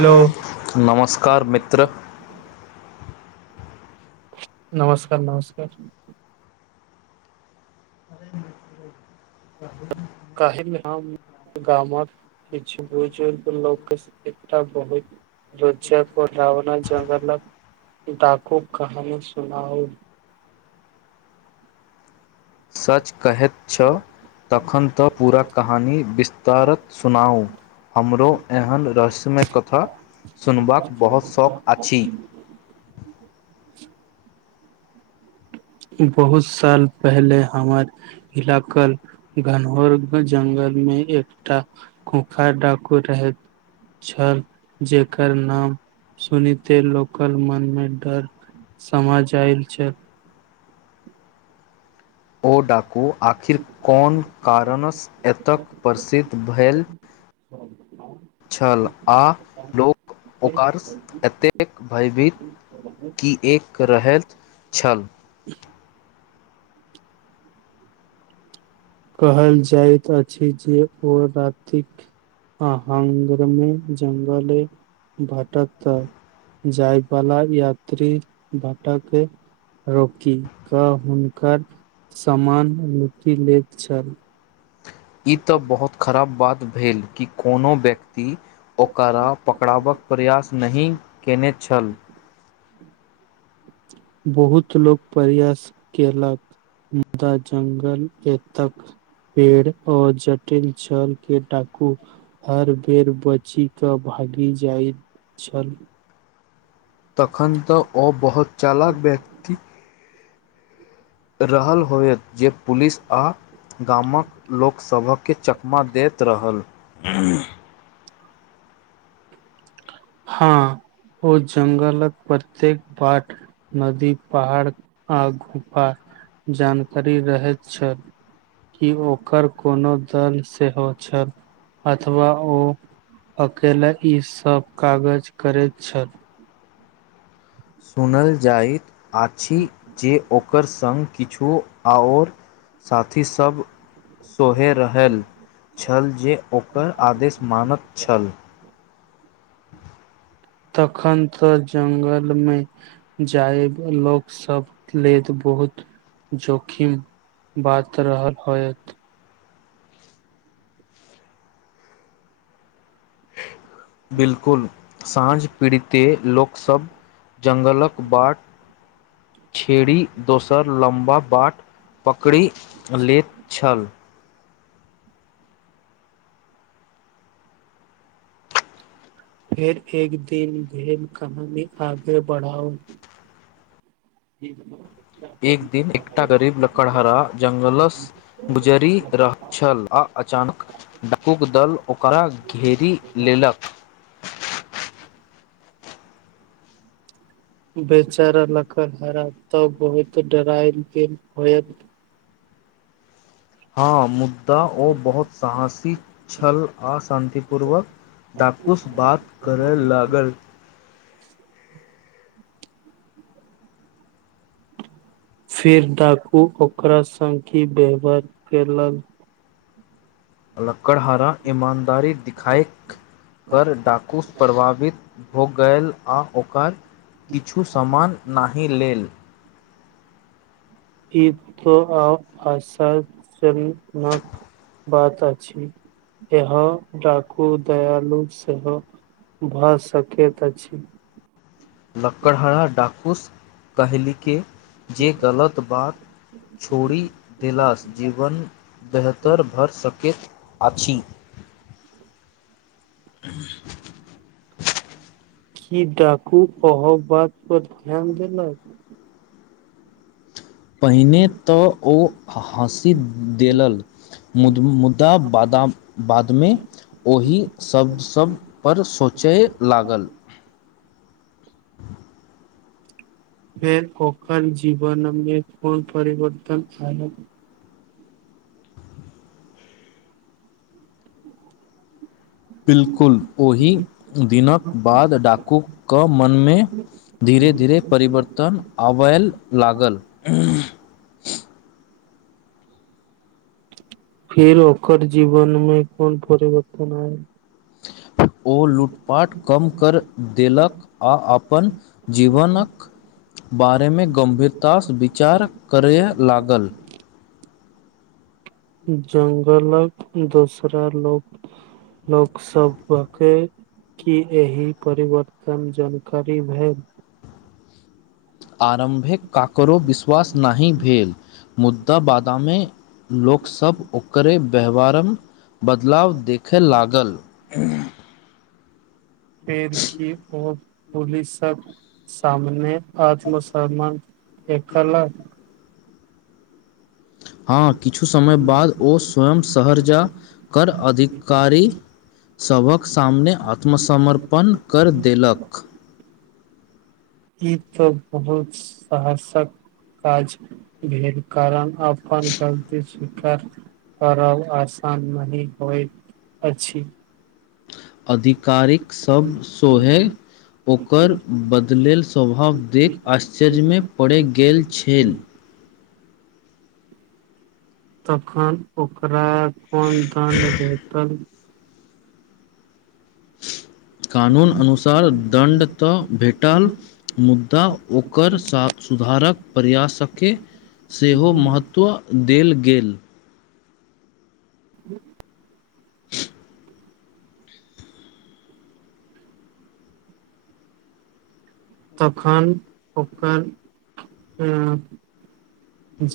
hello नमस्कार मित्र नमस्कार नमस्कार कहि म गामात किछु बुजुर्ग लोकके एकटा बहुत रोजज को रावना जंगल डाकू कहानी सुनाउ सच कहैत छह तखन तऽ पूरा कहानी विस्तारत सुनाउ हमरो एहन रहस्यमय कथा सुनबाक बहुत शौक अछि ह [unintelligible] बहुत साल पहिले हमर इलाका घनघोर जल बन मे एकटा खूंखार डाकू रहैत छल जेकर नाम सुनिते लोकल मन मे डर समजायल छै ओ डाकू आखिर कोन छल कारणसँ एतय प्रसिद्ध भेल हँ [unintelligible] छल आ लोक ओकर एतेक भयभीत कीए रहैत छल कहल जाइत अछि जे ओ रातिक आांग्रमे जंगल भाट्त जाइवाला यात्री भाटा के रोकि कऽ हुनकर सामान लुटि लैत छल ई तऽ बहुत खराब बात भेल कि कोनो व्यक्ति ओकरा पकड़ाबक प्रयास नहि कयने छल बहुत लोको प्रयास केलक मुदा जंगल ए तक पेड़ आऔर जटिल जल के डाकू हर बेर बची कऽ भागि जाइत छल तखन तऽ ओ बहुत चालक व्यक्ति रहल होयत जे पुलिस आ गामक लोकसभकँ चकमा दैत रहल हँ ओ ज्ंगलक प्रत्येक पाठ नदी पहाड़ आ गुफा जानकारी रहैत छल कि ओकर कोनो दल सेहो छल अथवा ओ अकेला ई सभ कागज करैत छल सुनल जाइत अछि जे ओकर संग किछु आओर साथी सब सोहे रहल छल जे ओकर आदेश मानैत छल तखन तऽ जंगल मे जाय लोक सब ले बहुत जोखिम बात रहल होयत बिलकुल साँझ पैड़ीतै लोकस जंगललक बाट छेड़ी दोसर लम्बा बाट पकड़ि लैत छल फेर एक दिन भेर कहानी आगे बढ़ाउ ठ [unintelligible] एक दिन एकटा गरीब लकड़हराा जङंगलस गुजरि रहल छल आ अचानक डाकूक दल ओकरा घेरी लेल तिलफ बेचारा लकड़हरा त बड्ड डराल गेल होइत हँ मुद्दा ओ बहुत साहसी छल आ शान्तिपूर्वक डाकूसँ बात करय लागल [inaudible] [inaudible] फिर डाकू ओकरा सङखी व्यवहार केलक लकड़हारा ईमानदारी दिखाएक कर डाकूस प्रभावित हो गल आ ओकर किछु सामान नहि लेल ई त आ आशा सँ मुक्त बात अछि इ डाकु दयालु सेहो भऽ सक तऽ छै लक्कड़हरा डाकूस कहलकै जे गलत बात छोड़ि देलासँ जीवन बेहतर भऽ सकैत अछि ह [inaudible] की डाकू तोहर बात पर ध्यान देलक पहिने तऽ ओ हँसि देलल मुदा बादाम बादमे ओहि सब सबपर सोचय लागल फेर ओखल जीवनमे कोन परिवर्तन आय बिलकुल ओहि दिनक बाद डाकूके मनमे धीरे धीरे परिवर्तन आबयल लागल फिर ओकर जीवन मे कोन परिवर्तन आय [inaudible] ओ लूटपाट कम कर देलक आ अपन जीवनक बारेमे गम्भीरतासँ विचार करय लागल जंगलक दोसरा लोक लोक सब भके की एहि परिवर्तन जानकारी भेल आरम्भे ककरो विश्वास नहि भेल मुद्दा बादामे लोकसभ ओकरे व्यवहारमे बदलाव देखय लागल पेड़ की ओर पुलिस सब सामने आत्मस्मान एक अलग हँ किछु समय बाद ओ स्वयं शहर जा कर अधिकारी सभक सामने आत्मसमर्पण र्पण करि देलक ई तऽ बहुत साहसक काज भेल कारण अपन गलती स्वीकार करव आसान नहि होइत अछि आधिकारिक सभ सोहे ओकर बदलल स्वभाव देख आश्चर्यमे पड़ि गेल छेल तखन ओकरा कोन दण्ड भेटल कानून अनुसार दण्ड तऽ भेटल मुद्दा ओकर सा सुधारक प्रयासके सेहो महत्व देल गेल ह [inaudible] तखन ओकर हँ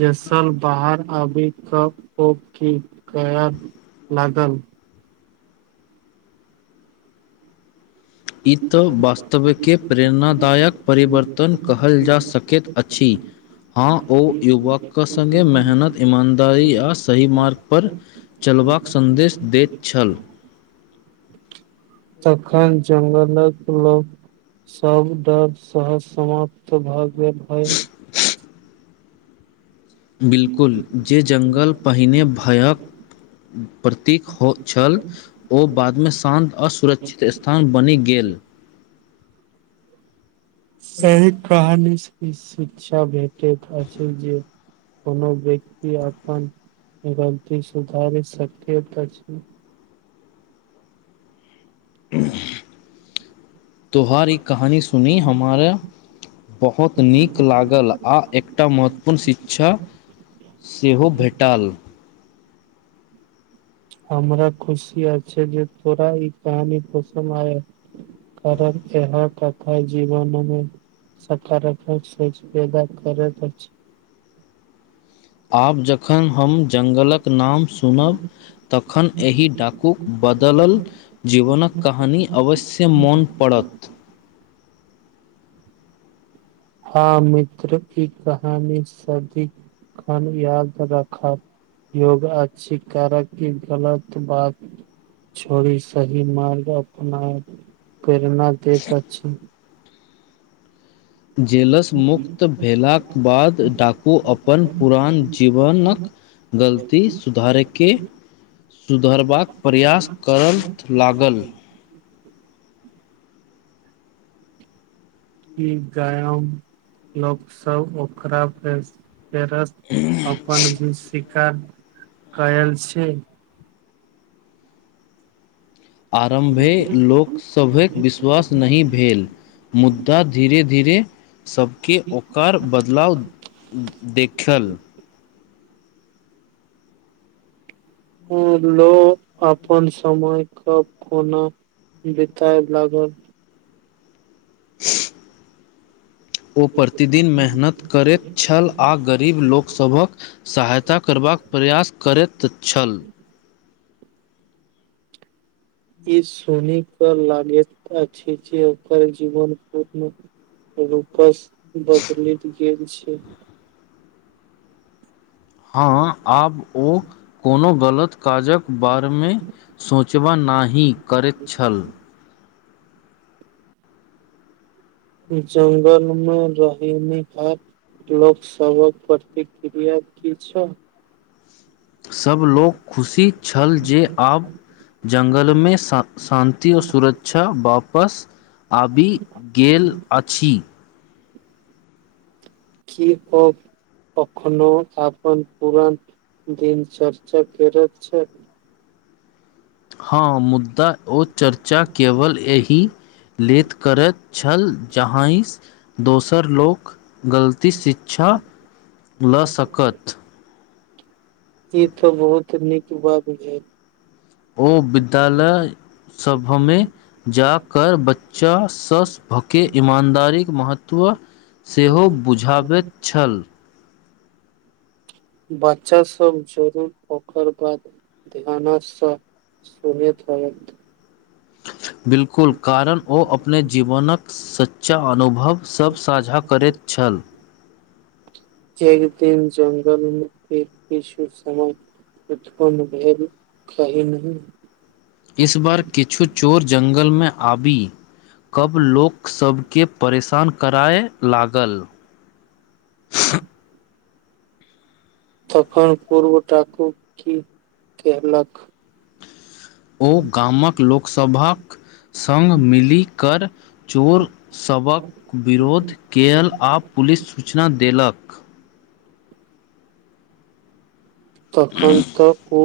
जैसल बाहर आबि कऽ ओ की करय लाग गल ई तऽ वास्तवके प्रेरणादायक परिवर्तन कहल जा सकैत अछि हँ ओ युवक कऽ संगे मेहनत ईमानदारी आ सही मार्ग पर चलबाक सन्देश दैत छल तखन जंगलक लोक सब डर सह समाप्त भगेल हय बिलकुल जे जंगल पहिने भयक प्रतीक हो छल ओ बादमे शान्त आ सुरक्षित स्थान बनि गेल ल [inaudible] सही कहानीसँ ई शिक्षा भेटैत अछि जे कोनो व्यक्ति अपन गलती सुधारी सकैत अछि उंह तोहार ई कहानी सुनी हमारा बहुत नीक लागल आ एकटा महत्वपूर्ण शिक्षा सेहो भेटल हमरा खुशी अछि जे तोरा ई कहानी पसन्द आयल कारण इहे कथा जीवनमे सकारखक भेदा करैत अछि आब जखन हम जङ्गलक नाम सुनब तखन एहि डाकूक बदलल जीवनक कहानी अवश्य मोन पड़ पड़त हँ मित्र ई कहानी सदी खन याद राखब योग अछि करक कि गलत बात छोड़ी सही मार्ग अपना प्रेरणा दैत अछि जेलसँ मुक्त भेलाक बाद डाकू अपन पुरान जीवनक गलती सुधारैके सुधरबाक प्रयास करय लागल ई गायम लोक सब ओकरा फेर रस अपन भी शिकार कयल छै आरम्भे लोक सभक विश्वास नहि भेल मुद्दा धीरे धीरे सभके ओकर बदलाव देखल हँ आब लो अपन समय कऽ कोना बिताय लागल [inaudible] ओ प्रतिदिन मेहनत करैत छल आ गरीब लोकसभक सहायता करबाक प्रयास करैत छल ई सुनीक लागैत अछि जे ओक जीवन पूर्ण रूपस बदलि गेल छै हँ आब ओ कोनो गलत काजक बारेमे सोच उचबा नहि करैत छल जंगल मे रहमी हेथ लोक सबक प्रतिक्रिया की छै सभ लोक खुशी छल जे आब जङ्गलमे शा शान्ततिओ सुरक्षा वापस आबि गेल अछि की ओ कखनो अपन पुरान दिन चर्चा करैत छै हँ मुद्दा ओ चर्चा केवल एहि लेल करैथि छल जहाइस दोसर लोक गलती शिक्षा लऽ सकत ई तो बहुत नीक बात ह ओ विद्यालय सभमे [unintelligible] जा कर बच्चा सभ के ईमानदारी क महत्व सेहो बुझाबैत छल बच्चा सब जरूर ओ कर बाद ध्यान स सुनइत हेत बिलकुल कारण ओ अपने जीवनक सच्चा अनुभव सब साझा करैत छल एकदिन जङ्ल में एक ईश्वर समान उत्पन्न भेल कहि नहि इस बार किछु चोर जङ्ंगल मे आबी कब लोक सबके परेशान करय लागल तखन पूर्व डाकू की कहलक ओ गामक लोकसभक सङ्ग मिलिकर चोर सभक विरोध के ल आ पुलि के सूचना देलक तखन तऽ ओ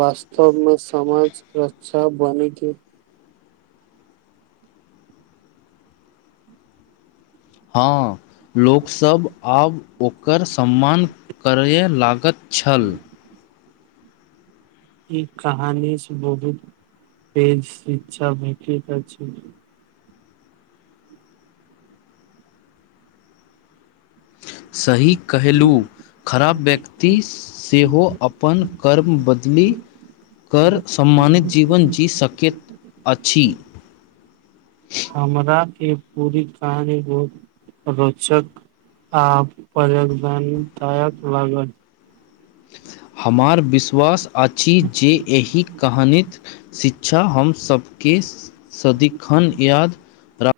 बास्त सब में समाज रक्षा बने के हँ लोकसभ आब ओकर सम्मान करय लागत छल ई कहानी बहुत पेज इच्छा भेटइत अछि सही कहेलूँ खराब व्यक्ति सेहो अपन कर्म बदलि कर सम्मानित जीवन जी सकेत अछि हमरा के पूरी कहानी बहुत रोचक आ पर्यधन दायक लागत हमार विश्वास आछि जे एहि कहानी क शिक अच्छा हम सभ के सदिखन याद राख